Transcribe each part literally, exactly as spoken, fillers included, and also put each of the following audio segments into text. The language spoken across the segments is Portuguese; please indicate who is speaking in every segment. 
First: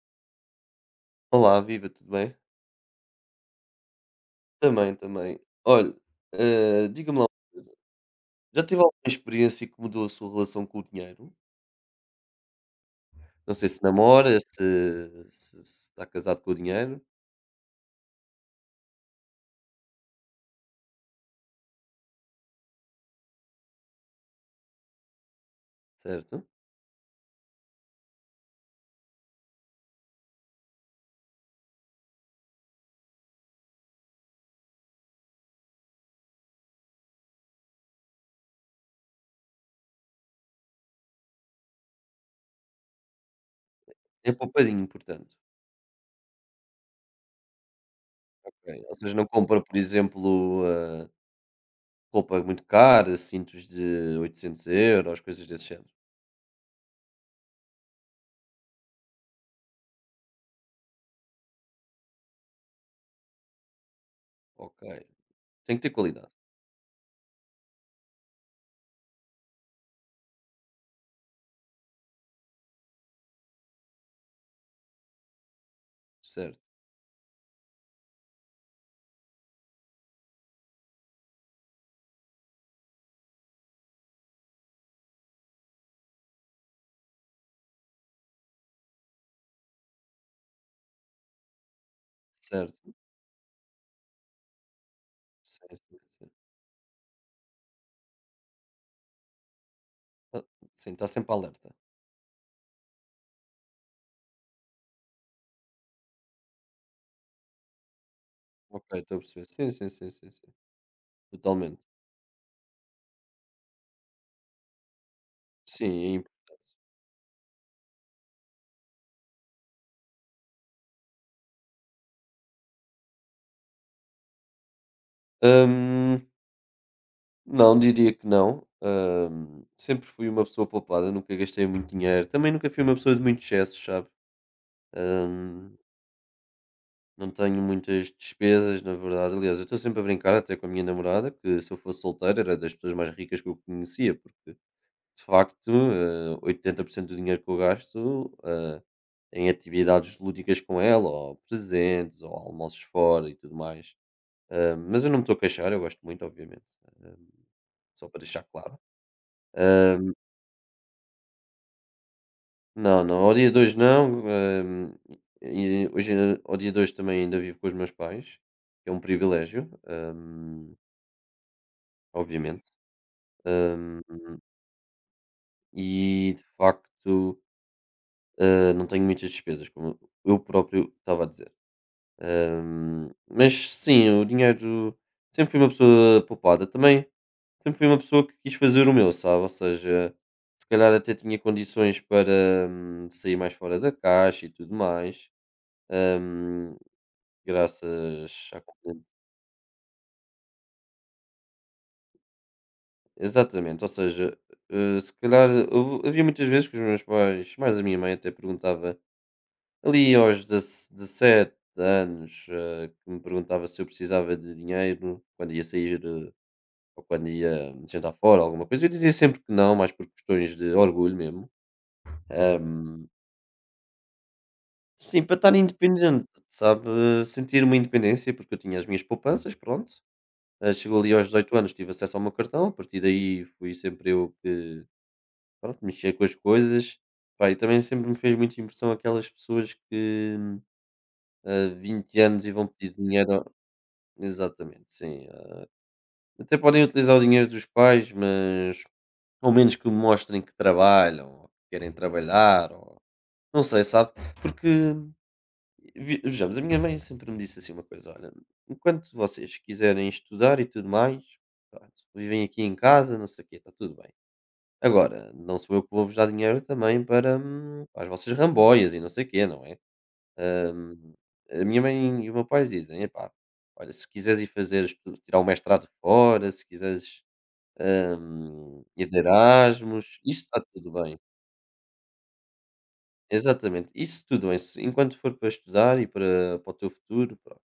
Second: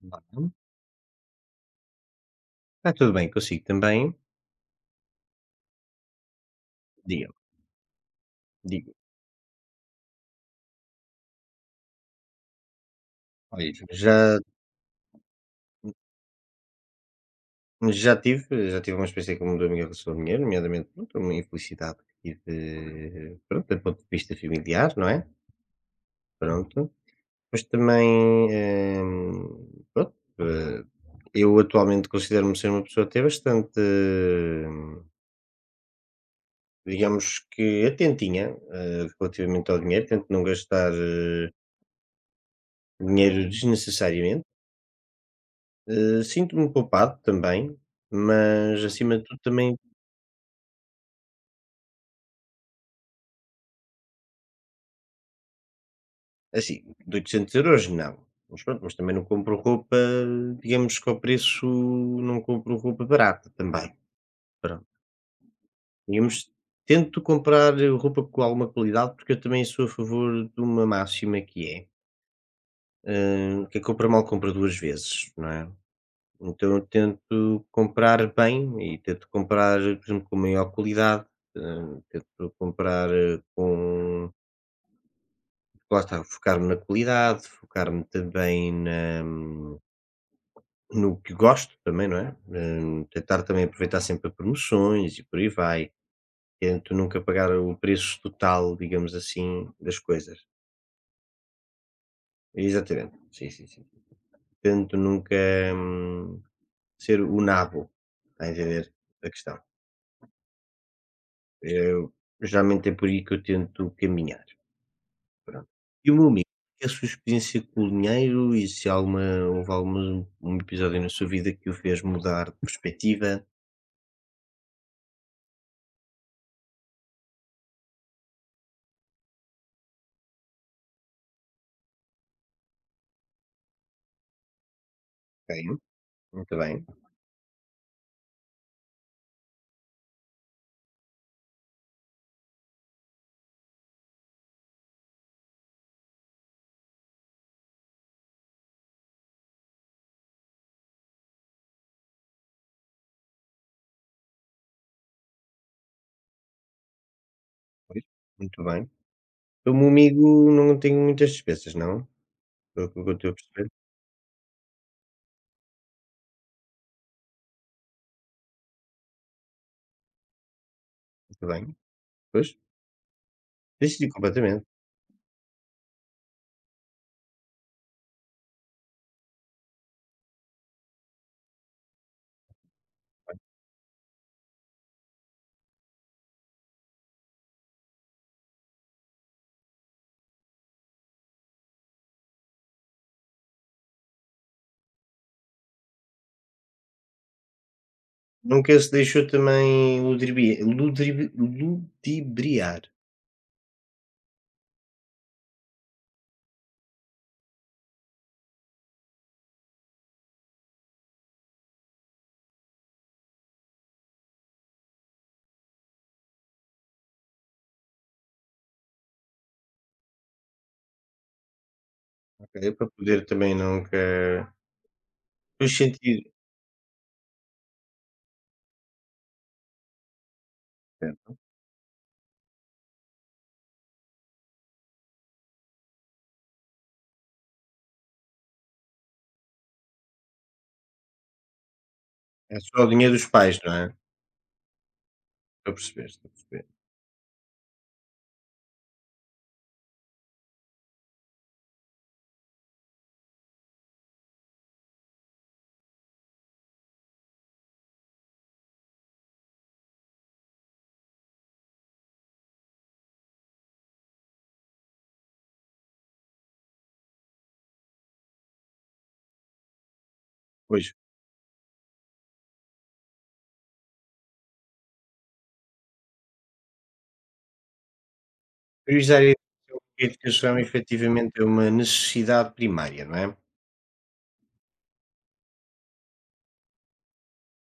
Speaker 1: Não,
Speaker 2: Olá, viva, tudo bem?
Speaker 1: está tudo bem consigo também?
Speaker 2: Também, também. Olha, eh, diga-me lá,
Speaker 1: Diga-me,
Speaker 2: já teve alguma
Speaker 1: diga.
Speaker 2: experiência que mudou a sua relação com o dinheiro? Não sei
Speaker 1: Olha,
Speaker 2: se namora,
Speaker 1: já
Speaker 2: se, se- se está casado com o dinheiro,
Speaker 1: já tive já tive uma experiência que mudou a minha relação com dinheiro, nomeadamente, pronto, uma infelicidade que tive, pronto, do ponto de vista familiar, não é,
Speaker 2: certo?
Speaker 1: pronto. Mas também, eh, pronto, eh, eu atualmente considero-me ser uma pessoa até bastante, eh, digamos que atentinha, eh, relativamente ao dinheiro, tento não gastar, eh, dinheiro
Speaker 2: É
Speaker 1: desnecessariamente.
Speaker 2: poupadinho, portanto.
Speaker 1: Eh, sinto-me poupado também,
Speaker 2: Ok.
Speaker 1: mas
Speaker 2: Ou seja,
Speaker 1: acima
Speaker 2: não
Speaker 1: de tudo
Speaker 2: compra, por
Speaker 1: também,
Speaker 2: exemplo, eh, roupa muito cara, cintos de oitocentos euros, coisas desse género.
Speaker 1: assim, de oitocentos euros € não. Mas pronto, mas também não compro roupa, digamos que ao preço, não compro roupa barata também.
Speaker 2: Ok.
Speaker 1: Pronto.
Speaker 2: Tem que ter qualidade,
Speaker 1: Digamos, tento comprar roupa com alguma qualidade, porque eu também sou a favor de uma máxima que é, eh, quem compra mal compra duas vezes, não é?
Speaker 2: certo?
Speaker 1: Então eu tento comprar bem e tento comprar, por exemplo, com maior qualidade, eh, tento comprar eh, com. Lá está, focar-me na qualidade, focar-me também na hum, no que gosto também, não é?
Speaker 2: Certo.
Speaker 1: Hum, tentar também aproveitar sempre promoções e por aí
Speaker 2: Sim,
Speaker 1: vai.
Speaker 2: sim, sim.
Speaker 1: Tento nunca pagar o preço total, digamos assim, das coisas.
Speaker 2: Ah, sim, está sempre alerta.
Speaker 1: Exatamente. Sim, sim, sim. Tento nunca, hum, ser o nabo, está a
Speaker 2: Ok,
Speaker 1: entender
Speaker 2: estou a
Speaker 1: a
Speaker 2: perceber.
Speaker 1: questão.
Speaker 2: Sim, sim, sim, sim, sim. Totalmente.
Speaker 1: Eu, geralmente é por aí que eu tento caminhar. Pronto. E o
Speaker 2: Sim,
Speaker 1: meu
Speaker 2: é.
Speaker 1: amigo, a sua experiência com o dinheiro e se alguma houve alguma um episódio na sua vida que o fez mudar de perspectiva?
Speaker 2: Hum, não, diria que não. Hum, sempre fui uma pessoa poupada, nunca gastei muito dinheiro. Também nunca fui uma pessoa de muitos excessos, sabe? Hum,
Speaker 1: Ok, muito bem,
Speaker 2: não tenho muitas despesas, na verdade. Aliás, eu estou sempre a brincar até com a minha namorada, que se eu fosse solteiro era das pessoas mais ricas que eu conhecia, porque de facto, eh, oitenta por cento do dinheiro que eu gasto, eh, em atividades lúdicas com ela, ou presentes, ou almoços fora e tudo mais. Hum, mas eu não me estou a queixar, eu gosto muito, obviamente. Hum,
Speaker 1: pois,
Speaker 2: só para deixar
Speaker 1: muito
Speaker 2: claro.
Speaker 1: bem. O meu
Speaker 2: Hã,
Speaker 1: amigo não tem muitas despesas, não? Pelo que
Speaker 2: não,
Speaker 1: eu
Speaker 2: não,
Speaker 1: estou a
Speaker 2: ao dia
Speaker 1: perceber,
Speaker 2: dois não, hã, e hoje eh, ao dia dois também ainda vivo com os meus pais, que é um privilégio, hã,
Speaker 1: muito bem. Pois,
Speaker 2: obviamente, hã,
Speaker 1: decidi completamente.
Speaker 2: e de facto, hã, não tenho muitas despesas, como eu próprio estava a dizer. Hã, mas sim, o dinheiro sempre fui uma pessoa poupada, também sempre fui uma pessoa que quis fazer o meu, sabe, ou seja, se calhar até tinha condições para hum, sair mais fora da caixa e tudo mais. Hum, graças à
Speaker 1: Nunca se
Speaker 2: comida.
Speaker 1: deixou também ludibri- ludibri- ludibriar,
Speaker 2: Exatamente, ou seja, eh, se calhar houve- havia muitas vezes que os meus pais, mais a minha mãe até perguntava, ali aos dezassete anos, eh, que me perguntava se eu precisava de dinheiro quando ia sair eh, ou quando ia jantar fora, alguma coisa. Eu dizia sempre que não, mais por questões de orgulho mesmo.
Speaker 1: ok? Para
Speaker 2: Hum,
Speaker 1: poder também nunca
Speaker 2: sim, para estar
Speaker 1: pois sentir,
Speaker 2: independente, sabe? Sentir uma independência, porque eu tinha as minhas poupanças, pronto. Eh, chegou ali aos
Speaker 1: certo?
Speaker 2: dezoito anos, tive acesso ao meu cartão, a partir daí fui sempre eu que pronto, mexia com as coisas. Pá, e também sempre me fez muita impressão aquelas pessoas que a vinte anos e
Speaker 1: É
Speaker 2: vão
Speaker 1: só o
Speaker 2: pedir
Speaker 1: dinheiro dos
Speaker 2: dinheiro. ao-
Speaker 1: pais, não é?
Speaker 2: Exatamente, sim. Ah.
Speaker 1: Estou a perceber, estou a
Speaker 2: Até
Speaker 1: perceber.
Speaker 2: podem utilizar o dinheiro dos pais, mas ao menos que mostrem que trabalham, ou que querem trabalhar, ou não sei, sabe? Porque Ve vejamos, a minha mãe sempre me disse assim uma coisa: "Olha, enquanto vocês quiserem estudar e tudo mais, pronto, vivem aqui em casa, não sei o quê, está tudo bem. Agora, não sou eu que vou vos dar dinheiro também para, hum, para as vossas ramboias e não sei o quê, não é?"
Speaker 1: Pois.
Speaker 2: Hum, a minha mãe e o meu pai dizem: "Epá, olha, se quiseres ir fazer estu tirar o mestrado fora, se quiseres, hum, ir de
Speaker 1: Priorizar a
Speaker 2: Erasmus, isso
Speaker 1: educação
Speaker 2: está tudo bem.
Speaker 1: efetivamente é uma necessidade primária, não é?
Speaker 2: Exatamente, isso tudo bem, se enquanto for para estudar e para para o teu futuro, pronto.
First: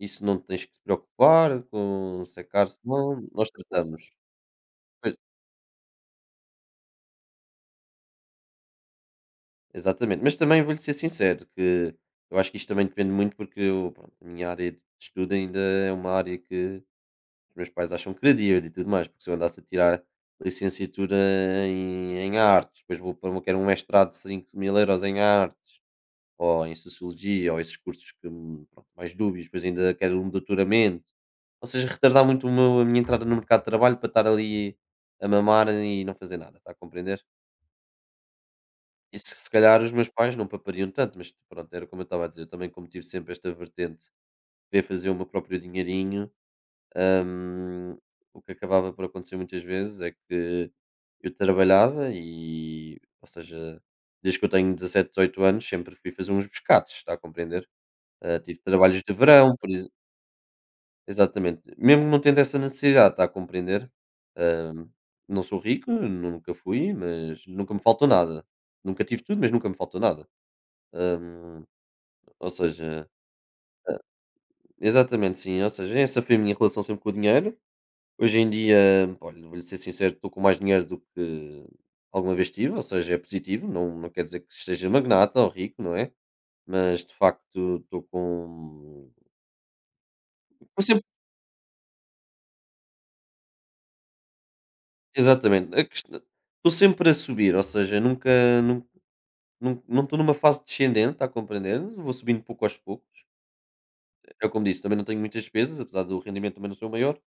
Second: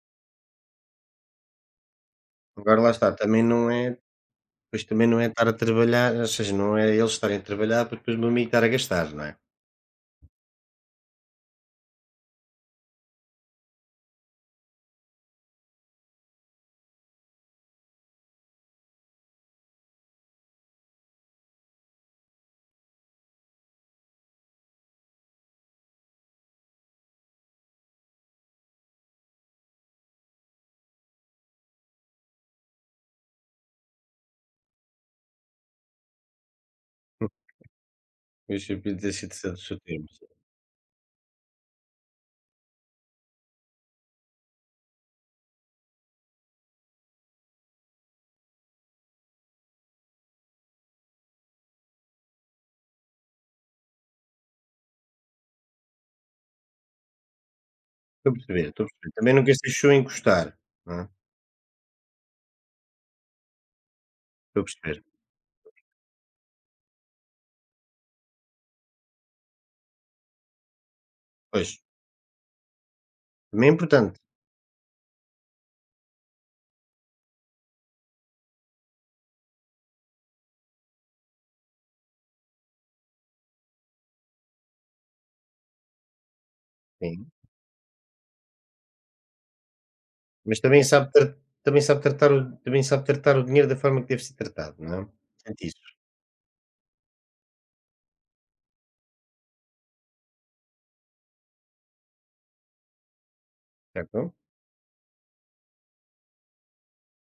Speaker 2: Isso não tens que te preocupar com secar,
Speaker 1: Agora lá está,
Speaker 2: não
Speaker 1: também
Speaker 2: nós
Speaker 1: não é
Speaker 2: tratamos.
Speaker 1: pois também
Speaker 2: Pois,
Speaker 1: não é estar a trabalhar, ou seja, não é eles estarem a trabalhar para depois o meu amigo estar a gastar, não é?
Speaker 2: exatamente, mas também vou-lhe ser sincero que eu acho que isto também depende muito porque eu, pronto, a minha área de estudo ainda é uma área que os meus pais acham credível e tudo mais, porque se eu andasse a tirar licenciatura em em artes, depois vou para uma quero um mestrado de cinco mil euros em artes, ou em Sociologia, ou esses cursos que, hum, pronto, mais dúbios, depois ainda quero um doutoramento. Ou seja, retardar muito o meu a minha entrada no mercado de trabalho para estar ali a mamar e não fazer nada, está a compreender?
Speaker 1: Deixa eu ter
Speaker 2: Isso
Speaker 1: sido
Speaker 2: se
Speaker 1: certo o
Speaker 2: calhar
Speaker 1: seu
Speaker 2: os meus
Speaker 1: termo. Sim.
Speaker 2: pais não papariam tanto, mas pronto, era como eu estava a dizer, eu também como tive sempre esta vertente, querer fazer o meu próprio dinheirinho, hum, o que acabava por acontecer muitas vezes é que eu trabalhava e, ou seja, desde que eu tenho dezassete, dezoito anos, sempre fui fazer uns pescados, está a compreender?
Speaker 1: Estou a
Speaker 2: Ah, tive
Speaker 1: perceber, estou a
Speaker 2: trabalhos de
Speaker 1: perceber. Também nunca
Speaker 2: verão,
Speaker 1: se
Speaker 2: por exe
Speaker 1: deixou encostar, não é?
Speaker 2: exatamente. Mesmo não tendo essa necessidade, está a compreender?
Speaker 1: Estou a
Speaker 2: Hã,
Speaker 1: perceber.
Speaker 2: não sou rico, nunca fui, mas nunca me faltou nada. Nunca tive tudo, mas nunca me faltou nada. Hum,
Speaker 1: Pois,
Speaker 2: ou seja
Speaker 1: também é importante,
Speaker 2: exatamente, sim, ou seja, essa foi a minha relação sempre com o dinheiro. Hoje em dia, olha, vou-lhe ser sincero, estou com mais dinheiro do que alguma vez tive, ou seja, é positivo, não não quer dizer que seja magnata ou rico, não é? Mas de
Speaker 1: sim.
Speaker 2: facto estou com.
Speaker 1: Mas também sabe, tra- também sabe tratar o, também sabe tratar o dinheiro da forma que deve ser tratado, não é? Portanto,
Speaker 2: Exatamente.
Speaker 1: isso,
Speaker 2: A ques Estou sempre a subir, ou seja, nunca nun nun não estou numa fase descendente, está a compreender? Vou subindo pouco aos poucos.
Speaker 1: certo?
Speaker 2: É como disse, também não tenho muitas despesas, apesar do rendimento também não ser o maior.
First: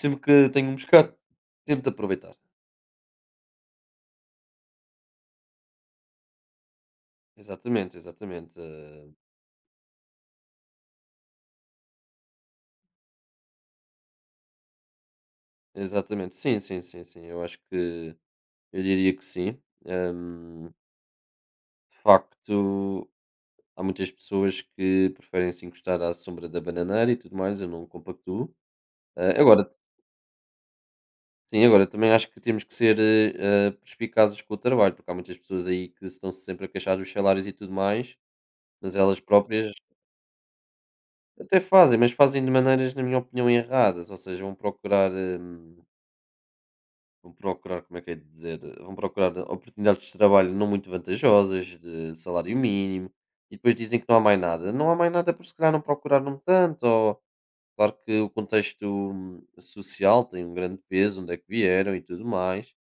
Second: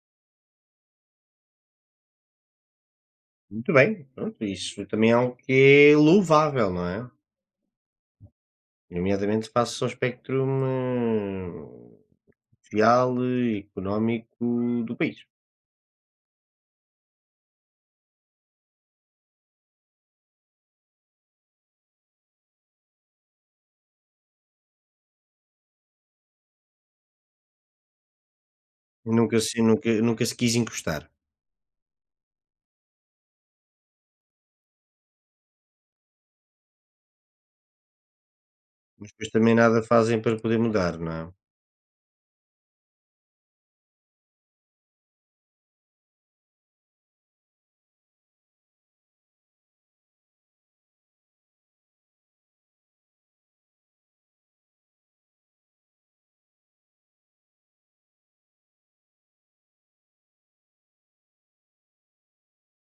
Speaker 2: Sempre que tenho um bocado, tento de aproveitar.
Speaker 1: Muito bem, pronto, isso também é algo que é louvável, não é?
Speaker 2: Exatamente, exatamente. Eh,
Speaker 1: Nomeadamente face ao espectro, hum, social e económico do país.
Speaker 2: exatamente. Sim, sim, sim, sim. Eu acho que eu diria que sim. Hum, de facto, há muitas pessoas que preferem se encostar à sombra da bananeira e tudo mais, eu não compactuo.
Speaker 1: Nunca
Speaker 2: Eh,
Speaker 1: se
Speaker 2: agora
Speaker 1: nunca nunca se quis encostar,
Speaker 2: Sim, agora também acho que temos que ser eh, eh, perspicazes com o trabalho, porque há muitas pessoas aí que estão sempre a queixar dos salários e tudo mais, mas
Speaker 1: mas
Speaker 2: elas
Speaker 1: depois também
Speaker 2: próprias
Speaker 1: nada fazem para poder mudar, não é?
Speaker 2: até fazem, mas fazem de maneiras, na minha opinião, erradas, ou seja, vão procurar, hum, vão procurar, como é que é de dizer, vão procurar oportunidades de trabalho não muito vantajosas, de salário mínimo, e depois dizem que não há mais nada. Não há mais nada porque se calhar não procuraram tanto, ou claro que o contexto hum, social tem um grande peso, onde é que vieram e tudo mais,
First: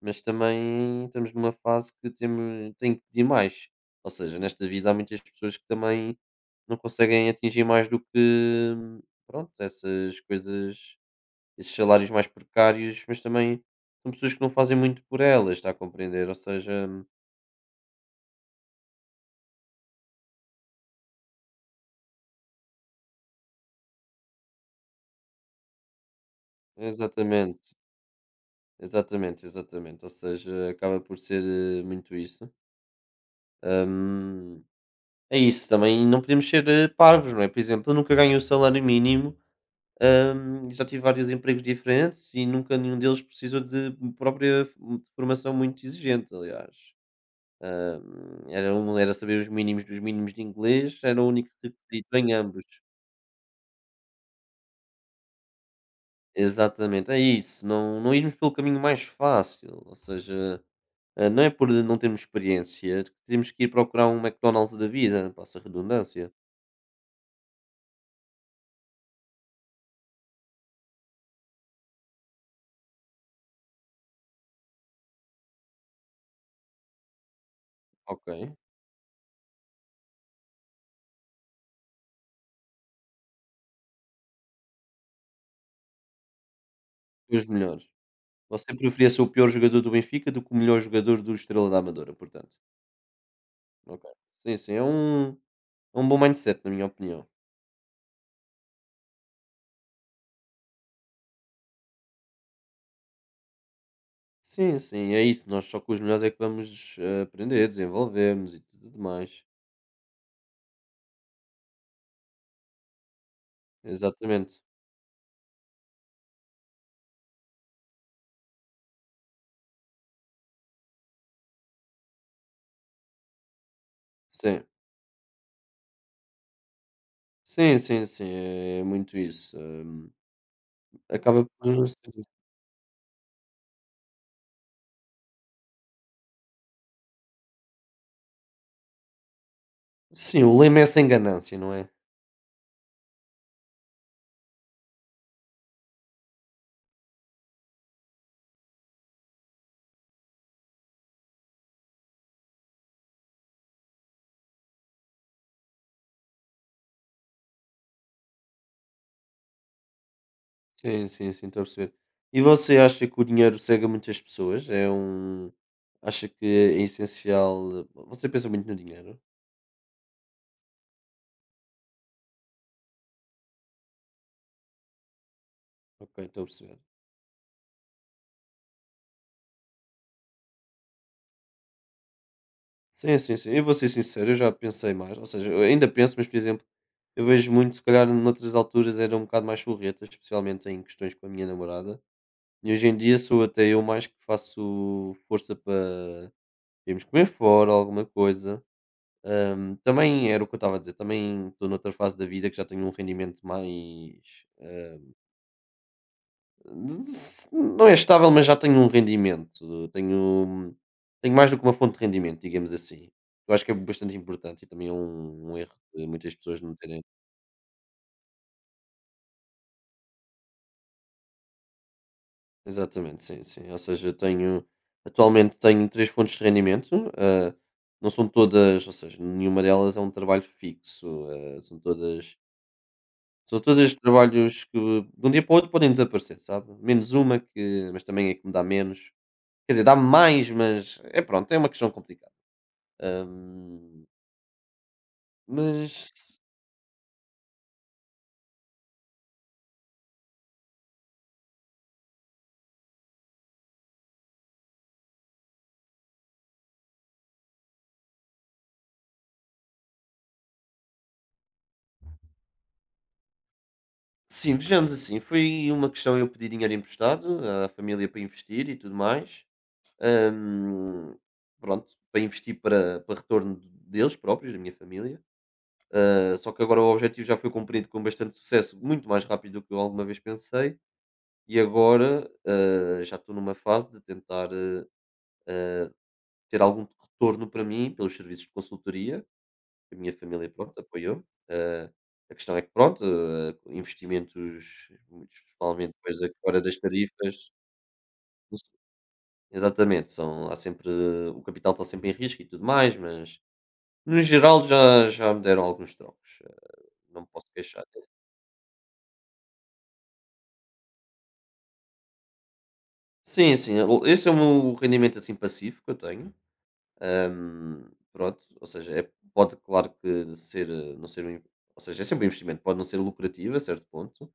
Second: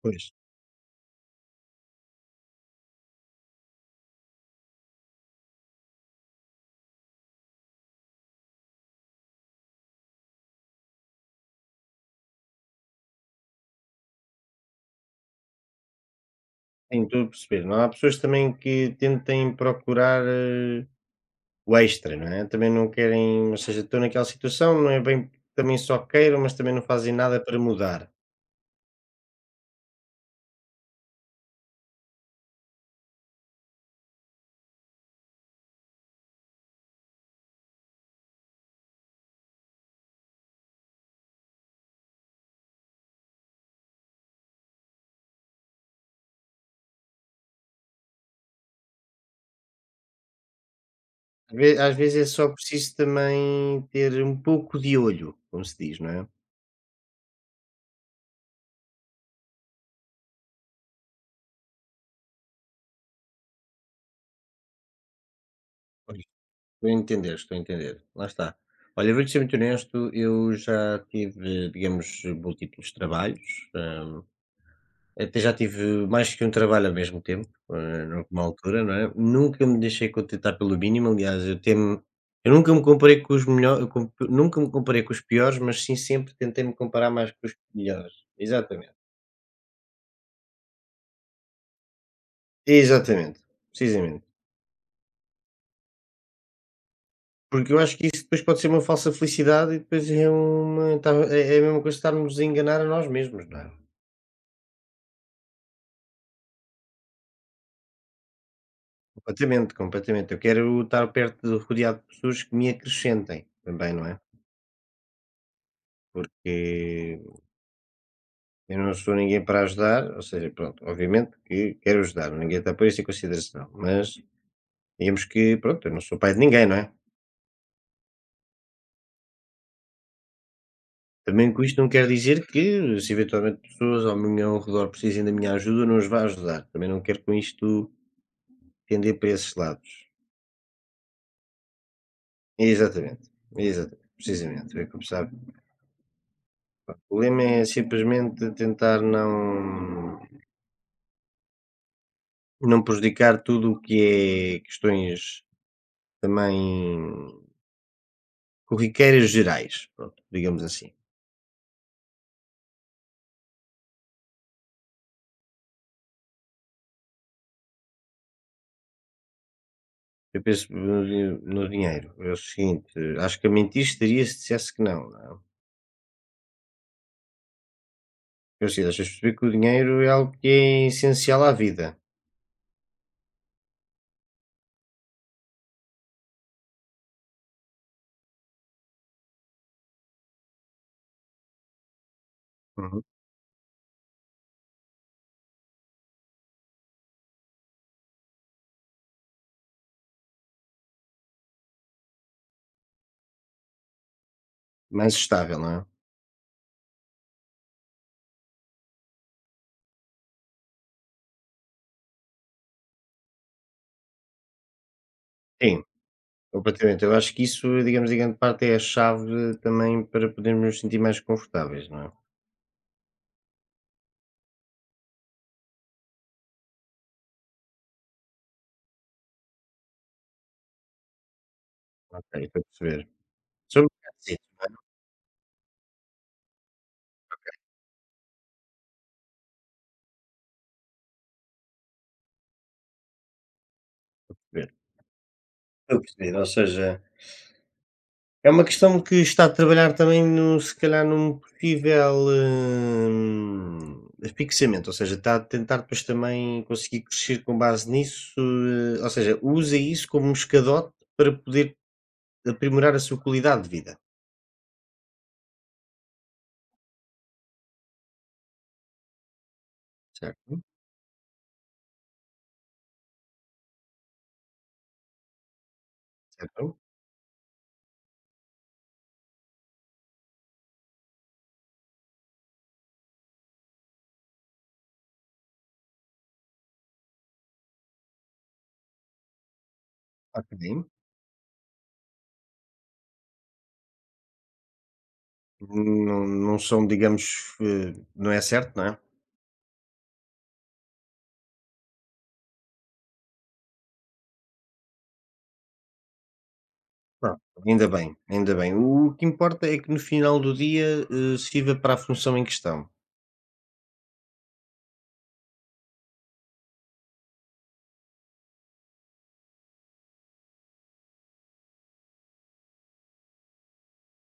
Speaker 2: mas
Speaker 1: Pois,
Speaker 2: também estamos numa fase que temos, tem que pedir mais. Ou seja, nesta vida há muitas pessoas que também não conseguem atingir mais do que pronto, essas coisas, esses salários mais precários, mas também são pessoas que não fazem muito por elas, está a compreender? Ou seja,
Speaker 1: tentou perceber, não há pessoas também que tentem procurar, eh, o extra, não é? Também não querem ou seja, estão naquela situação, não é bem que também só queiram, mas também não fazem nada para
Speaker 2: exatamente,
Speaker 1: mudar.
Speaker 2: exatamente, exatamente. Ou seja, acaba por ser eh, muito isso. Hum, é isso, também não podemos ser eh, parvos, não é? Por exemplo, eu nunca ganhei o salário mínimo. Hum, já tive vários empregos diferentes e nunca nenhum deles precisou de própria f- de formação muito exigente, aliás. Hum, Era, um, era saber os mínimos dos mínimos de inglês, era o único
Speaker 1: Às ve às
Speaker 2: requisito
Speaker 1: vezes é
Speaker 2: em
Speaker 1: só
Speaker 2: ambos.
Speaker 1: preciso também ter um pouco de olho, como se diz, não é?
Speaker 2: Exatamente, é isso. Não, não irmos pelo caminho mais fácil, ou seja, eh, não é por não termos experiência, temos que ir procurar um McDonald's da vida, passa a redundância.
Speaker 1: Estou a entender, estou a entender. Lá está. Olha, eu vou-te ser muito honesto, eu já tive, digamos, múltiplos trabalhos, hum, até já tive mais que um trabalho ao mesmo tempo, eh,
Speaker 2: Ok.
Speaker 1: numa altura, não é? Nunca me deixei contentar pelo mínimo, aliás, eu temo, eu nunca me comparei com os melhores, nunca me comparei com os piores, mas sim sempre tentei me comparar mais
Speaker 2: Os
Speaker 1: com os
Speaker 2: melhores.
Speaker 1: melhores.
Speaker 2: Você
Speaker 1: Exatamente.
Speaker 2: preferia ser o pior jogador do Benfica do que o melhor jogador do Estrela da Amadora, portanto.
Speaker 1: Exatamente,
Speaker 2: Ok.
Speaker 1: precisamente.
Speaker 2: Sim, sim, é um, é um bom mindset, na minha opinião.
Speaker 1: Porque eu acho que isso depois pode ser uma falsa felicidade e depois é uma. tá- É é a mesma coisa que estarmos a enganar a nós mesmos, não é?
Speaker 2: Sim, sim, é isso. Nós só com os melhores é que vamos eh, aprender, desenvolvermos e tudo mais.
Speaker 1: Completamente, completamente. Eu quero estar perto de rodeado de pessoas que me acrescentem também, não é?
Speaker 2: Exatamente.
Speaker 1: Porque eu não sou ninguém para ajudar, ou seja, pronto, obviamente que quero ajudar, ninguém está por isso em consideração, mas
Speaker 2: Sim,
Speaker 1: digamos que, pronto, eu não sou pai de ninguém, não é?
Speaker 2: sim, sim, sim, é muito isso. Hum, acaba
Speaker 1: Também com isto
Speaker 2: por.
Speaker 1: não quer dizer que se eventualmente pessoas ao meu ao redor precisem da minha ajuda, eu não os vá ajudar. Também não quero com isto tender para esses lados.
Speaker 2: Sim, o lema é sem ganância, não é?
Speaker 1: Exatamente, exatamente, precisamente. É como sabe. O problema é simplesmente tentar não. Não prejudicar tudo o que é questões também corriqueiras gerais, pronto, digamos assim.
Speaker 2: Sim, sim, sim, estou a perceber. E você acha que o dinheiro cega muitas pessoas? É um. Acha que é essencial. Você pensa muito no dinheiro?
Speaker 1: Eu penso no din no dinheiro, é o seguinte, acho que eu mentiria se dissesse que não, não é?
Speaker 2: Ok, estou a perceber.
Speaker 1: Porque assim, deixas perceber que o dinheiro é algo que é essencial à vida,
Speaker 2: Sim, sim, sim. Eu vou ser sincero, eu já pensei mais. Ou seja, eu ainda penso, mas por exemplo, eu vejo muito, se calhar noutras alturas era um bocado mais forreta, especialmente em questões com a minha namorada. E hoje em
Speaker 1: uhum,
Speaker 2: dia sou até eu mais que faço força para irmos comer fora, alguma coisa. Ahm, também era o que eu estava a dizer, também estou noutra fase da vida que já tenho um rendimento mais.
Speaker 1: mais estável, não é?
Speaker 2: Não é estável, mas já tenho um rendimento. Tenho, tenho mais do que uma fonte de rendimento, digamos assim. Eu acho que é bastante importante e também é um, um erro
Speaker 1: Sim,
Speaker 2: de muitas pessoas não terem.
Speaker 1: completamente. Eu acho que isso, digamos, em grande parte é a chave também para podermos nos sentir mais confortáveis, não é?
Speaker 2: Exatamente, sim, sim. Ou seja, eu tenho atualmente tenho três fontes de rendimento. Ah, não são todas, ou seja, nenhuma delas é um trabalho fixo. Ah, são
Speaker 1: Ok,
Speaker 2: todas
Speaker 1: estou a perceber.
Speaker 2: são
Speaker 1: Sou um
Speaker 2: todas
Speaker 1: bocado assim,
Speaker 2: trabalhos
Speaker 1: não é?
Speaker 2: que
Speaker 1: Estou a
Speaker 2: de um dia para o outro podem desaparecer, sabe? Menos uma que, mas também é que me dá menos. Quer dizer, dá mais, mas é pronto, é uma questão complicada. Ahm,
Speaker 1: perceber. Estou a perceber.
Speaker 2: mas
Speaker 1: Ou seja, é uma questão que está a trabalhar também no se calhar num possível, hum, fixamento, ou seja, está a tentar depois também conseguir crescer com base nisso, eh, ou seja, usa isso como um escadote para poder aprimorar a sua qualidade de vida,
Speaker 2: sim, vejamos assim, foi uma questão eu pedir dinheiro emprestado à família para investir e tudo mais.
Speaker 1: certo?
Speaker 2: Ahm, pronto, para investir para, para retorno deles próprios, da minha família. Ah, só que
Speaker 1: Certo?
Speaker 2: agora o objetivo já foi cumprido com bastante sucesso, muito mais rápido do que eu alguma vez pensei. E agora ah, já estou numa fase de tentar ah, ah, ter algum retorno para mim pelos serviços de consultoria. A minha família, pronto,
Speaker 1: Ok.
Speaker 2: apoiou. Ah, a questão é que, pronto, ah, investimentos, principalmente depois
Speaker 1: Não
Speaker 2: da
Speaker 1: não
Speaker 2: fora das
Speaker 1: são, digamos,
Speaker 2: tarifas,
Speaker 1: eh, não é
Speaker 2: não se
Speaker 1: certo, não é?
Speaker 2: exatamente, são há sempre o capital está sempre em risco e tudo mais, mas no geral já já me deram alguns trocos, ah, não me
Speaker 1: Pronto,
Speaker 2: posso queixar.
Speaker 1: ainda bem, ainda bem. O que importa é que no final do dia, eh, sirva para a função em questão,
Speaker 2: Sim, sim, o esse é o meu rendimento, assim, passivo que eu tenho. Hum, pronto, ou seja, é pode, claro que ser eh, não ser um in, ou seja, é sempre um investimento, pode não ser lucrativo a certo ponto,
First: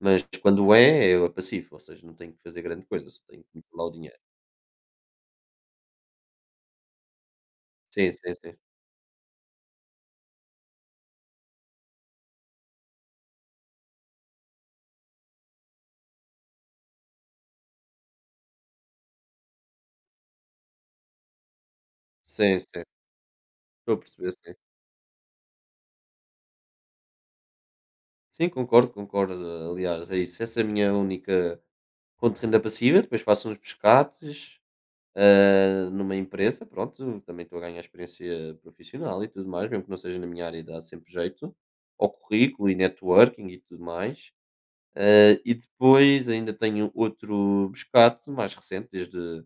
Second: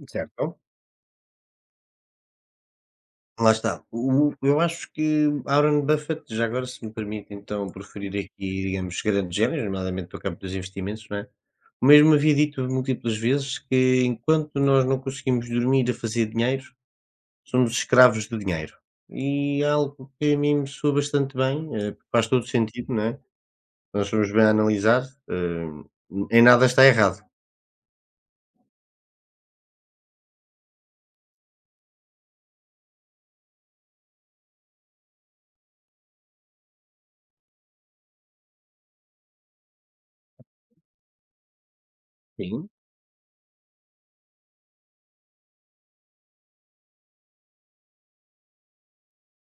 Speaker 2: mas
Speaker 1: certo?
Speaker 2: quando é, eu é passivo, ou seja, não tenho que fazer grande coisa, só tenho que
Speaker 1: Lá
Speaker 2: meter
Speaker 1: está.
Speaker 2: lá o dinheiro.
Speaker 1: O o Eu acho que Warren Buffett, já agora se me permite então
Speaker 2: Sim,
Speaker 1: preferir
Speaker 2: sim, sim.
Speaker 1: aqui, digamos, grandes géneros, nomeadamente do campo dos investimentos, não é? O mesmo havia dito múltiplas vezes que enquanto nós não conseguimos dormir a fazer dinheiro, somos escravos do dinheiro. E é algo que a mim me soa bastante bem, eh, faz todo
Speaker 2: Sim, sim.
Speaker 1: sentido, não é?
Speaker 2: Estou a
Speaker 1: Nós
Speaker 2: perceber,
Speaker 1: formos bem a
Speaker 2: sim.
Speaker 1: analisar, hum, em nada está errado.
Speaker 2: Sim, concordo, concordo. Aliás, é isso. Essa é a minha única fonte de renda passiva. Depois faço uns pescates ah, numa empresa, pronto, também estou a ganhar experiência profissional e tudo mais, mesmo que não seja na minha área, dá sempre jeito. Ao
Speaker 1: Sim,
Speaker 2: currículo e networking e tudo mais. Ah, e depois ainda tenho outro pescate mais recente, desde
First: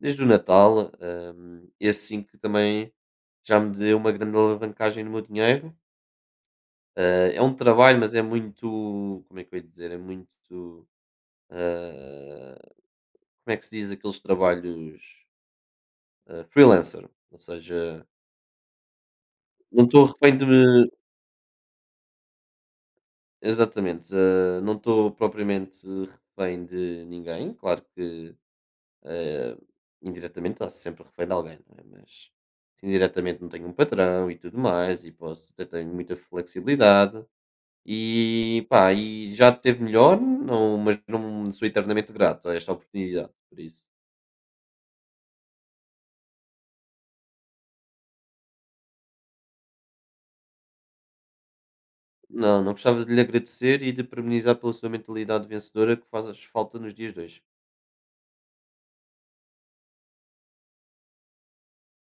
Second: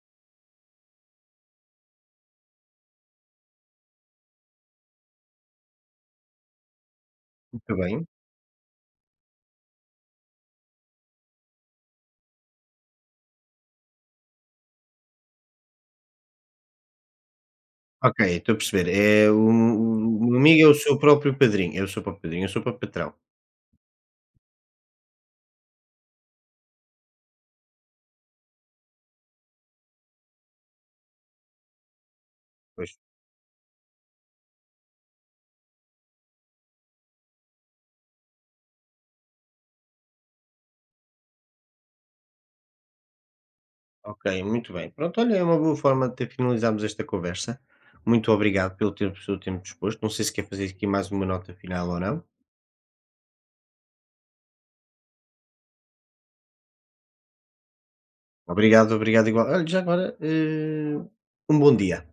Speaker 2: desde o Natal, hum, e assim que também já me deu uma grande alavancagem no meu dinheiro. Ah, é um
Speaker 1: muito
Speaker 2: trabalho,
Speaker 1: bem.
Speaker 2: mas é muito, como é que eu ia dizer, é muito, ah, como é que se diz aqueles trabalhos ah, freelancer, ou seja,
Speaker 1: Ok, estou a perceber. É, o
Speaker 2: não estou
Speaker 1: o o
Speaker 2: refém
Speaker 1: meu
Speaker 2: de,
Speaker 1: amigo é o seu próprio padrinho, é o seu próprio padrinho, é o seu próprio patrão.
Speaker 2: exatamente, ah, não estou propriamente refém de ninguém, claro que Eh, indiretamente está sempre a a alguém, não é? Mas indiretamente não tenho um patrão e tudo mais, e posso até tenho muita flexibilidade. E pá, e já teve melhor, não, mas não sou eternamente grato a esta oportunidade, por isso.
Speaker 1: Ok, muito bem. Pronto, olha, é uma boa forma de ter- finalizarmos esta conversa. Muito obrigado pelo tempo, pelo seu tempo disposto. Não sei se quer fazer aqui mais uma nota final ou não.
Speaker 2: Não, não gostava de lhe agradecer e de parabenizar pela sua mentalidade vencedora que faz falta nos dias de hoje.
Speaker 1: Obrigado, obrigado igual. Olha, já agora, eh, um bom dia.